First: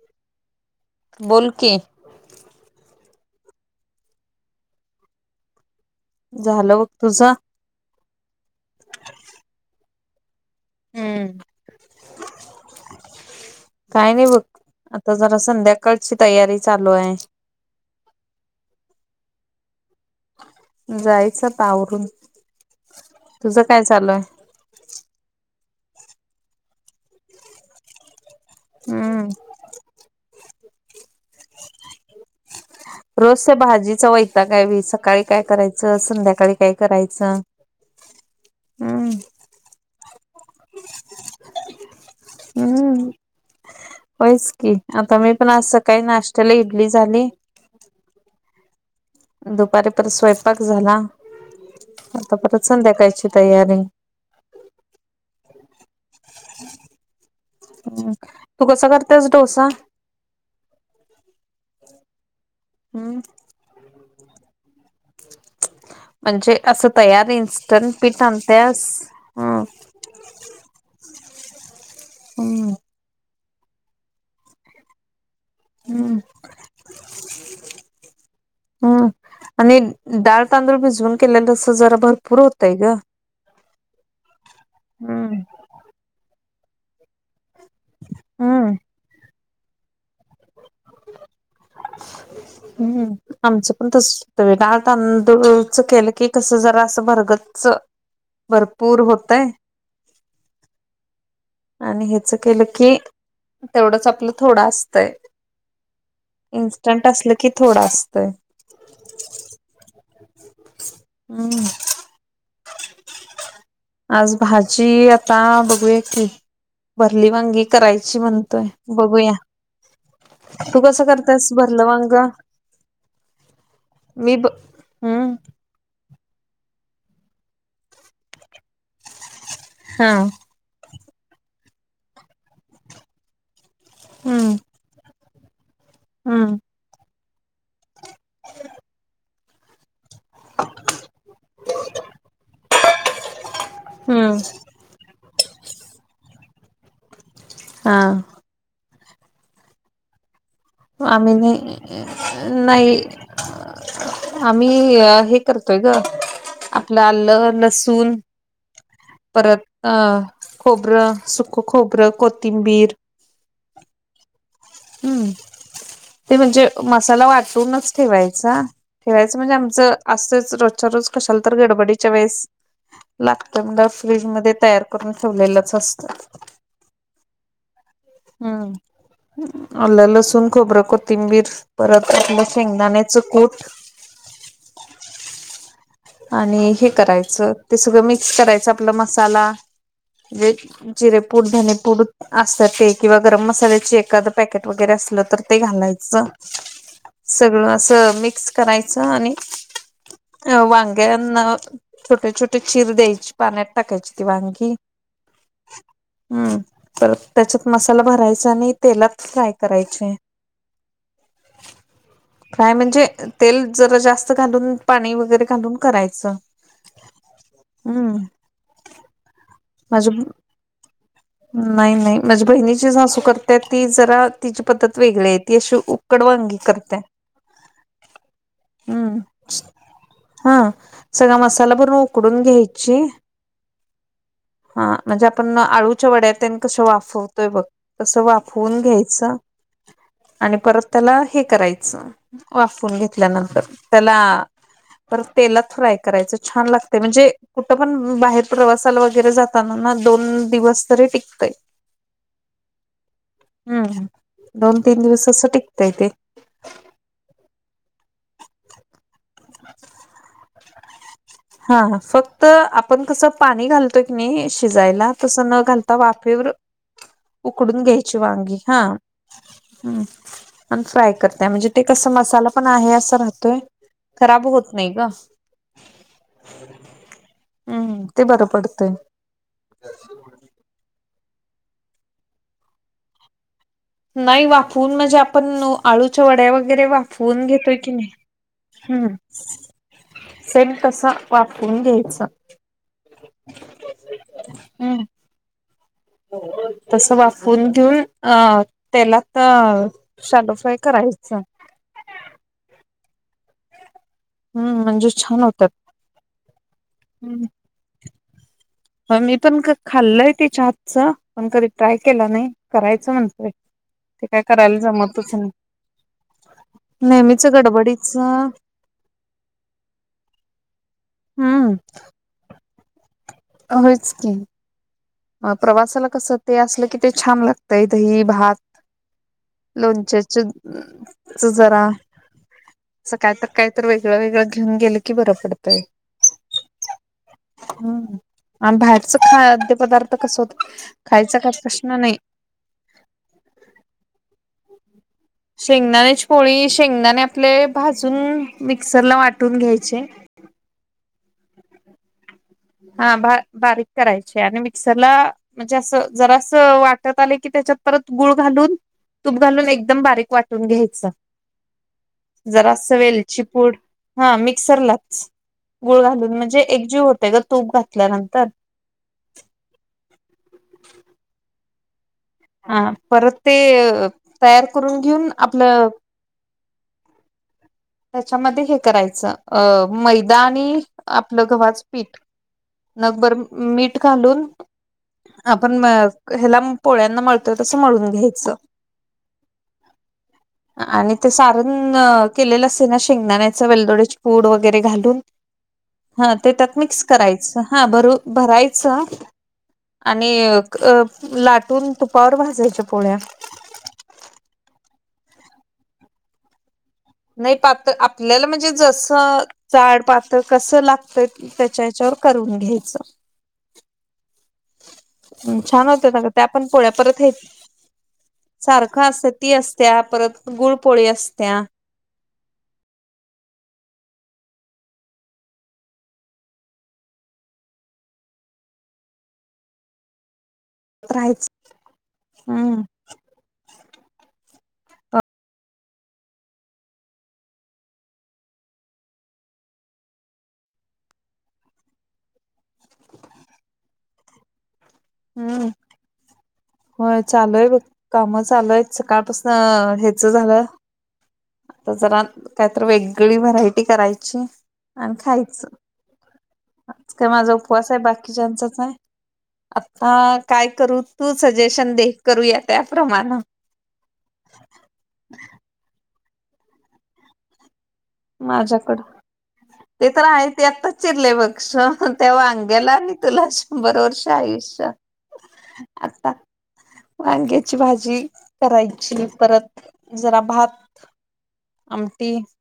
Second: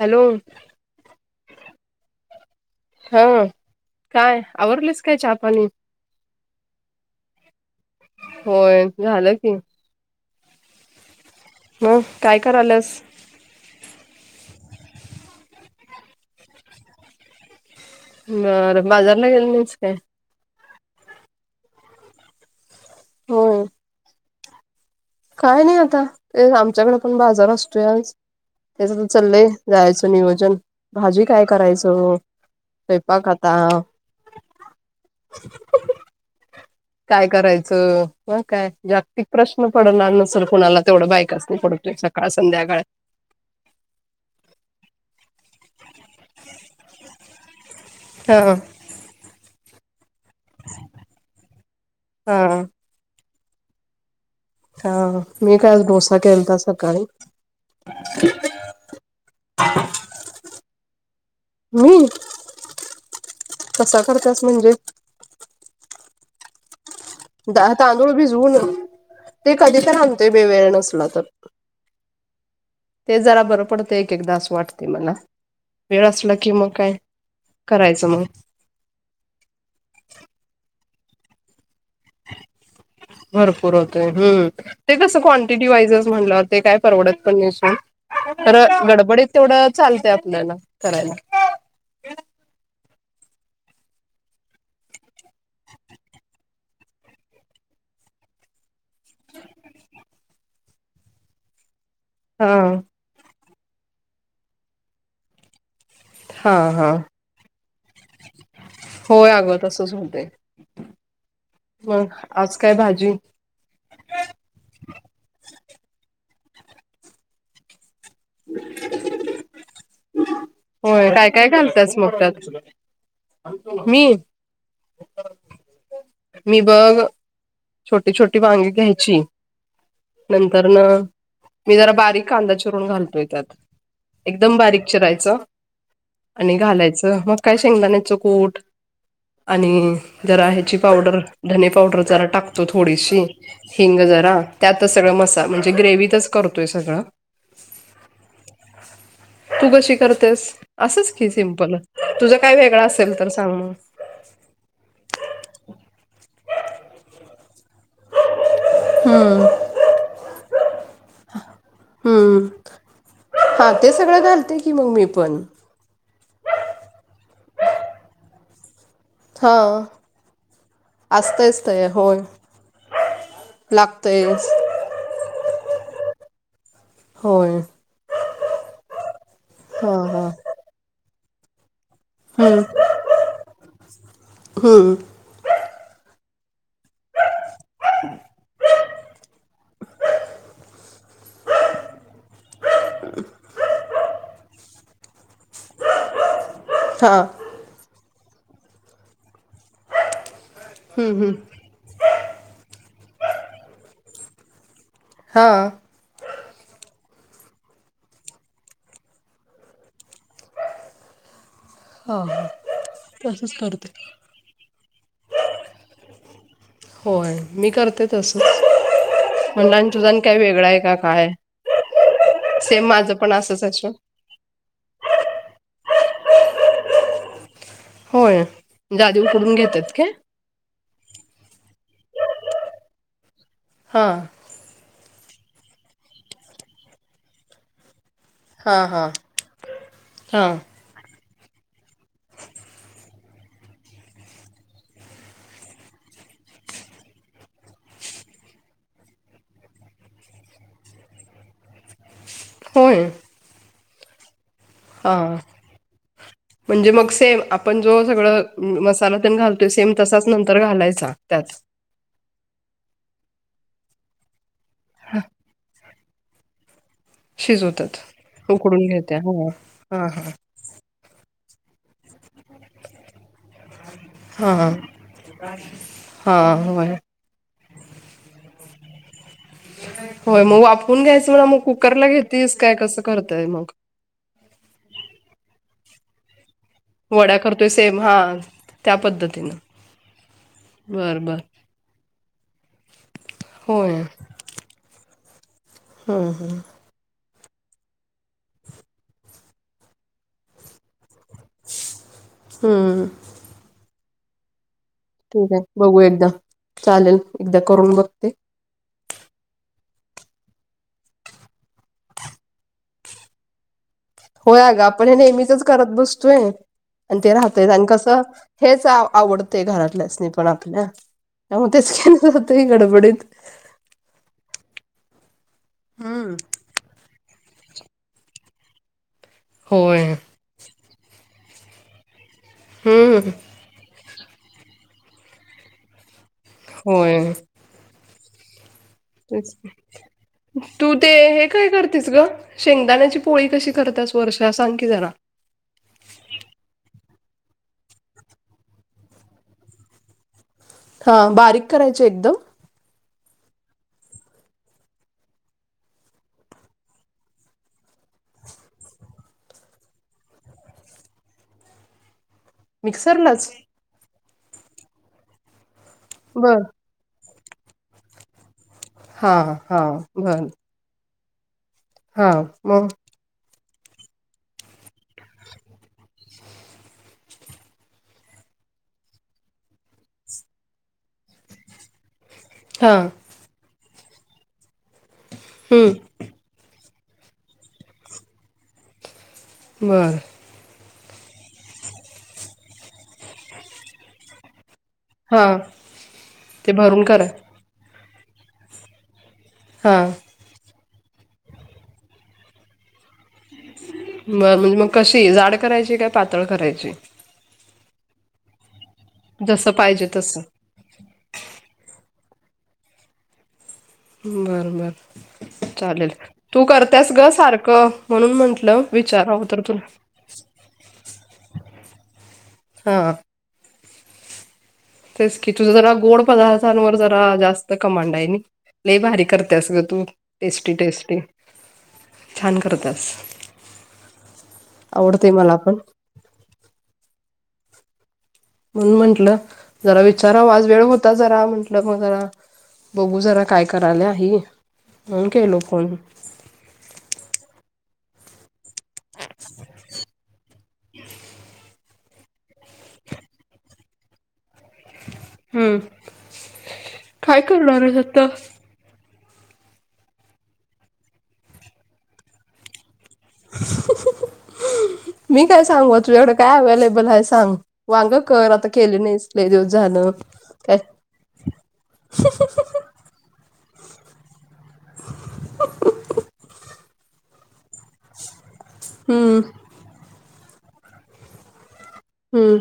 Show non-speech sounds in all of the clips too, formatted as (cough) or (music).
Hello. बोल की हां काय आवरलेस काय चहा पाणी? झालं बघ तुझा होय झालं की. हम्म. मग काय करायलायास? काय नाय बघ आता जरा संध्याकाळची तयारी चालू आहे. बरं बाजारला गेली नाहीस काय? जायचं आता आवरून तुझं होय काय चालू आहे? काय नाय आता ते आमच्याकडे पण बाजार असतोय आज त्याच्यातच हम्म चालले. जायचं नियोजन भाजी काय करायचं हो? रोजच्या भाजीचा वैताग आहे बई सकाळी काय करायचं संध्याकाळी काय काय करायचं करायचं मग काय हम्म जागतिक प्रश्न पडणार नसेल कुणाला तेवढा बायकासनी पड ते सकाळ संध्याकाळ आहे. होईच की आता मी पण आज सकाळी नाष्टायला इडली झाली. ता दुपारी परत स्वयंपाक झाला आता हा परत संध्याकाळची तयारी. का मी काय डोसा केलता सकाळी. (inaudible) तू कसा करतेस डोसा? मी हम्म. कसा करतेस म्हणजे? म्हणजे असं तयार दा इन्स्टंट तांदूळ पीठ भिजवून आणत्यास हां. ते बी वेळ नसला तर. (unintelligible) ते जरा बरं पडतंय एक-एकदा असं वाटतंय मला. वेळ हम्म असला की मग काय करायचं मग. हम्म आणि डाळ, तांदूळ भिजवून केल्याले असं जरा भरपूर होतंय गं. भरपूर होतंय हम्म ते कसं क्वांटिटी वाईज म्हटल्यावर ते काय परवडत पण नाही सो. तर हम्म गडबडीत तेवढं चालतंय आपल्याला करायला. हम्म. आमचं पण तसं होतंय वय डाळ तांदूळचा केलं की कसं जरा असं भरगच्च भरपूर होतय आणि हे तसं केलं हा की तेवढेच आपलं थोडा असतय. हा हा इन्स्टंट असलं की थोडास होय अगं तसंच होतंय हम्म मग आज काय भाजी? आज भाजी आता बघूया की. भरली वांगी करायची म्हणतोय बघूया. ह (unintelligible) तू कसं होय काय काय करतेस भरलं घालत्यास वांग मग त्यात मी? हम्म मी बघ छोटी छोटी वांगी घ्यायची. हा. नंतर न मी जरा बारीक कांदा चिरून घालतोय त्यात. हम्म एकदम बारीक चिरायचं हम्म आणि घालायचं मग काय शेंगदाणे च कुट आणि जरा ह्याची पावडर धने पावडर जरा टा तो थोडीशी हिंग हम्म जरा त्यातच सगळ मसा म्हणजे ग्रेवतच करतोय सगळं. हां. तू कशी करतेस? असंच की आम्ही सिम्पल तुझा नाही काय वेगळां नाही असेल तर सांग मग. आम्ही अ हे करतोय गं आपलं आलं लसून हम्म. परत खोबरं सुख खोबरं कोथिंबीर हां ते सगळं घालतोय हम्म ते म्हणजे मसाला वाटूनच ठेवायचा. ठेवायचं म्हणजे हा आमचं असंच रोजच्या रोज कशाल तर असतयच ते गडबडीच्या होय वेळेस लागत म्हणल्यावर लागतयच फ्रीजमध्ये तयार करून ठेवलेलंच असत. होय. हा आलं, हा लसूण, खोबरं, कोथिंबीर परत आपलं हम्म शेंगदाण्याचं कूट हम्म. आणि हे करायचं ते सगळं मिक्स करायचं आपलं मसाला म्हणजे जिरेपूड धनेपूड असत ते किंवा गरम मसाल्याचे एखादं पॅकेट वगैरे असलं तर ते घालायचं. हा सगळं असं मिक्स करायचं आणि अ वा देन छोटे छोटे चिर द्यायची पाण्यात टाकायची ती वांगी. हां. हम्म तर त्याच्यात मसाला भरायचा आणि तेलात फ्राय करायचे. (unintelligible) काय म्हणजे तसंच तेल करते. जरा जास्त घालून पाणी वगैरे घालून करायचं होय मी करते हम्म तसं म्हणलं आणि तुझं आणि माझे काय वेगळां आहे का काय? नाही नाही माझ्या सेम बहिणीची माझं सासू पण असंच करत्यात आहे ती सोड जरा तिची पद्धत वेगळी आहे ती अशी उकड वांगी करत्या. होय. म्हणजे आधी उकडून घेत्यात काय? हां सगळा मसाला भरून उकडून घ्यायची हां. हां म्हणजे आपण अळूच्या वड्या तेन कसं वाफवतोय बघ तसं वा हा फून हा घ्यायच हा आणि परत त्याला हे करायचं वाफवून घेतल्यानंतर त्याला परत तेलात फ्राय करायचं छान लागतंय म्हणजे कुठं पण बाहेर प्रवासाला वगैरे जा तानान दोन दिवस तरी टिकतय. होय. हम्म दोन तीन हा दिवस असं टिकतंय ते. म्हणजे मग सेम आपण जो सगळं अम्म मसाला तेन घालतोय सेम तसाच नंतर घालायचा त्याच हां हां. फक्त आपण कसं पाणी घालतोय की नाही शिजायला तसं न घाल आता वाफेवर उकडून शिजवतात घ्यायची वांगी, हा उकडून घेत्या हो हम्म. हा हा आमचं ऐकत नाही म्हणजे ते कस मसाला पण आहे असं राहतोय, खराब हा होत नाही ग हा होय हम्म ते बरं पडतंय. होय मग वापवून घ्यायचं मला मग कुकरला घेतीस काय कसं करताय मग? नाही वाफवून म्हणजे आपण आळूच्या वड्या वगैरे वड्या वाफवून करतोय घेतोय की सेम नाही, हा त्या हम्म. पद्धतीनं सेम तस बर बर वाफवून घ्यायच. होय. हम्म हम्म (unintelligible) तस वाफून घेऊन अ त्याला शालो फ्राय करायच हम्म हम्म हम्म. हम्म म्हणजेश ठीक आहे बघू एकदा चालेल एकदा करून बघते. ह मी पण खाल्लय तिच्या हातचं पण कधी ट्राय केला नाही, करायचं म्हणतय होय ग आपण हे नेहमीचच करत बसतोय. आणि ते नेहमीच राहतय आणि गडबडीच कसं हेच आवडतय घरातल्याच नाही पण आपल्या. ह हम्म तेच घॅनसातय गडबडीत. होयच की. अ प्रवासाला हम्म कसं, ते असलं की ते छान लागतंय दही भात. होय लोणच्या च जरा, असं हम्म काय तर काहीतर वेगळं वेगळं घेऊन गेल की बरं पडतंय. होय. हम्म आणि बाहेरचं तेच की खाद्यपदार्थ कस होत तू ते खायचा हे काय प्रश्न करतेस नाही ग? शेंगदाण्याची पोळी कशी करतीयास वर्षा सांग की जरा. शेंगदाणेच पळी शेंगदाने आपले भाजून मिक्सर ला वाटून घ्यायचे. हा बारीक करायचे एकदम. हा बा-बारीक करायचे आणि मिक्सरला म्हणजे असं जरा असं वाटत आले की त्याच्यात परत गुळ घालून. तूप घालून एकदम बारीक वाटून घ्यायचं. (inaudible) जरास वेलची मिक्सरलाच पूड हा मिक्सरलाच. गुळ घालून म्हणजे बर एकजीव होते ग तूप घातल्यानंतर. हा हा हा हा, बर. हा हा मग परत ते तयार करून घेऊन आपलं. त्याच्यामध्ये हे करायचं, अ मैदा आणि आपलं गव्हाचं पीठ. हा नगभर मीठ घालून आपण हम्म ह्याला पोळ्यांना मळतं तसं म्हणून घ्यायचं. बरं. आणि ते सारण केलेलं असते ना शेंगदाण्याचं वेलदोडची पूड वगैरे घालून. हा हा ते त्यात भरून मिक्स करा कराय हा भरू भरायचं हा आणि अ लाटून तुपावर भाजायच्या पोळ्या. म म्हणजे मग कशी जाड करायची काय पातळ करायची. नाही पातळ, आपल्याला म्हणजे जस जसं जाड पाहिजे पातळ तसं कसं लाग ते त्याच्या याच्यावर करून घ्यायचं. बरं बर. अं, छान होते चालेल ना त्या तू पण पोळ्या करत्यास परत गं हे सारखं म्हणून म्हंटलं सारखं असते विचारावं ती तर तुला. असत्या परत गुळपोळी असत्या. हा. तेच की तुझ जरा गोड पदार्थांवर जरा जास्त कमांड आहे नी. लयभारी कर त्यास ग तू टेस्टी टेस्टी, राहायच छान कर हम्म त्यास. आवडतंय मला पण म्हणून म्हंटलं जरा विचारावा आज वेळ होता जरा म्हंटलं मग जरा बघू जरा काय करायला हि म्हणून केलो फोन. हो चालूय बाई काम चालूय सकाळपासून हेचा झालं. तर जरा काहीतर वेगळी व्हरायटी करायची. आणि खायचं. हम्म आज काय माझा करणार उपवास आहेस हाय, आता? बाकीच्याचाच हाय. आता काय करू? तू सजेशन दे, करूया त्याप्रमाणं. मी काय सांगू तुझ्याकडं काय अवलेबल आहे सांग. वांग कर आता केली माझ्याकड नाहीस लय दिवस ते झालं. तर आहे ते काय आताच चिरले बक्ष ते वांग्याला आणि तेलाचं (unintelligible) आयुष्य, आता वांग्याची भाजी. करायची हम्म परत जरा भात आम हम्म.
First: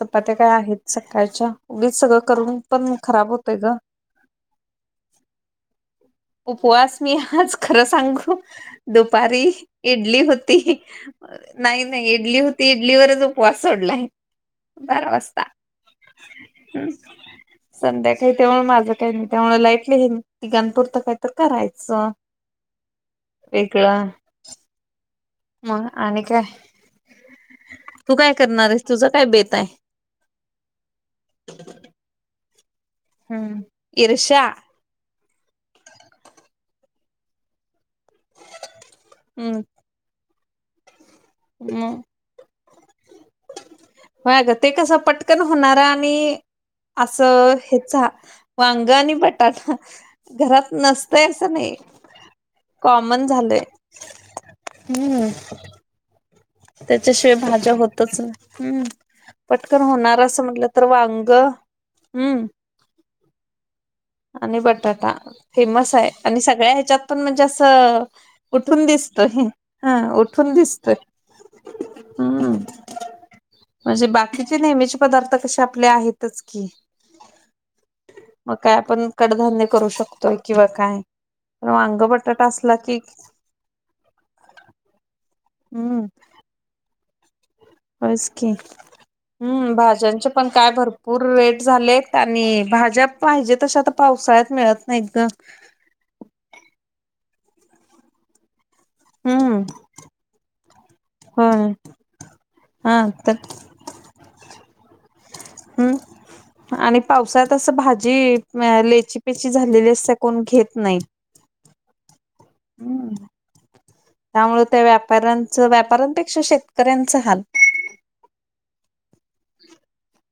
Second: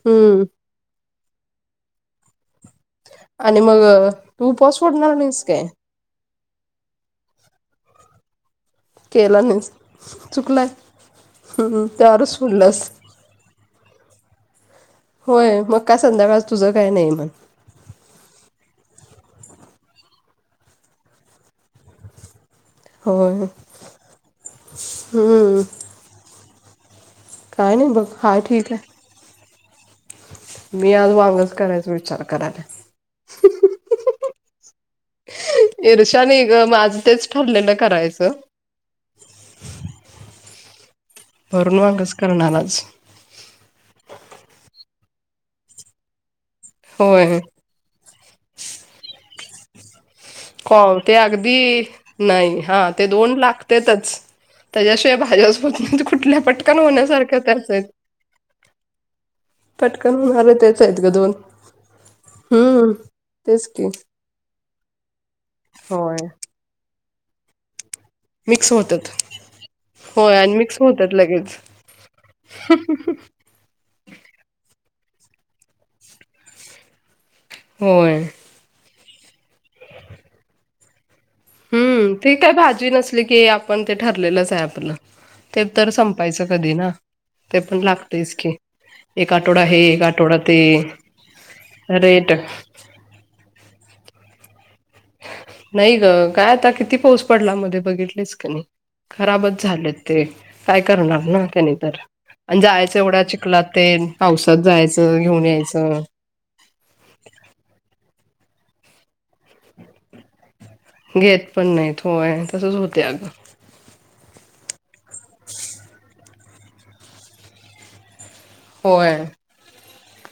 चपात्या हम्म काय आहेत सकाळच्या उगीच सगळं करून पण खराब होतय आणि ग मग तू उपवास सोडणार नाहीस काय? उपवास मी आज खरं सांगू केला दुपारी नाहीस इडली चुकलाय हुती, नाही हम्म नाही त्यावरच इडली हुती सोडलास. इडलीवरच उपवास सोडला आहे. होय, मग काय संध्याकाळी तुझं काय हम्म. नाही मग. संध्याकाळी त्यामुळ माझं काही नाही, त्यामुळे लाईटली ह तिघांपूर् आता काहीतर करायचं. होय हम्म. वेगळं. मग आणि काय काय नाही बघ तू काय हाय करणार ठीक आहेस आहे. तुझं काय बेत आहे? मी आज वांगच करायचं विचार करायला. हम्म इर्षा. इर्षा नई ग माझं तेच ठरलेलं करायचं. हम्म. भरुण हम्म. वागचं करणा म आज. व्हय गं ते कसं पटकन होणार आणि होय असं हेचा वांग आणि बटाटा. घरात कॉल ते नसतंय असं अगदी नाही नाही हा ते कॉमन दोन झालंय. लागतेतच. त्याच्याशिवाय हम्म भाज्याच होत नाही कुठल्या पट त्याच्याशिवाय भाज्या होतच नाय हम्म. पटकन होणार असं होणारे म्हटलं तेच तर आहेत ग दोन वांगं. हम्म तेच की. आणि बटाटा फेमस आहे होय आणि सगळ्या ह्याच्यात पण म्हणजे असं मिक्स उठून होतात दिसतं हा होय उठून आणि मिक्स दिसतं. होतात लगेच (inaudible) म्हणजे बाकीचे नेहमीचे पदार्थ कसे आपले आहेतच की. होय. मग काय पण कडधान्य करू शकतोय किंवा काय वांग बटाटा असला की पण ते ठरलेलंच आहे आपलं ते तर हम्म संपायचं कधी ना. ते पण लागतयच की. एक आठवडा हम्म हे एक भाज्यांचे आठवडा पण ते काय भरपूर रेट झालेत रेट आणि भाज्या पाहिजे तशी आता पावसाळ्यात मिळत नाहीत ग. नाही गं काय आता किती पाऊस पडला मध्ये बघितलीस क नाही? खराबच हम्म झालेत ते काय करणार ना होय त्यानी तर. आणि जायचं हा एवढ्या तर चिकलात तेन पावसात जायचं घेऊन हम्म यायचं. आणि पावसात असं भाजी, लेची पेची झालेली असत कोण घेत नाही. घेतपण नाहीत होय, तसंच होते हम्म अगं. त्यामुळे त्या व्यापाऱ्यांचा व्यापऱ्यांपेक्षा शेतकऱ्यांच हाल. होय.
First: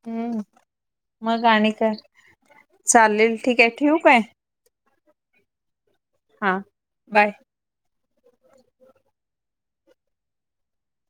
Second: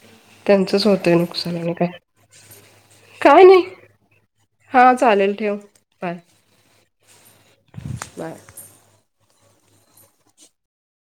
हम्म त्यांचंच होतय नुकसान आणि काय, चालेल काय ठीक नाही. आहे ठेवू काय हां चालेल ठेव बाय. हा बाय. बाय.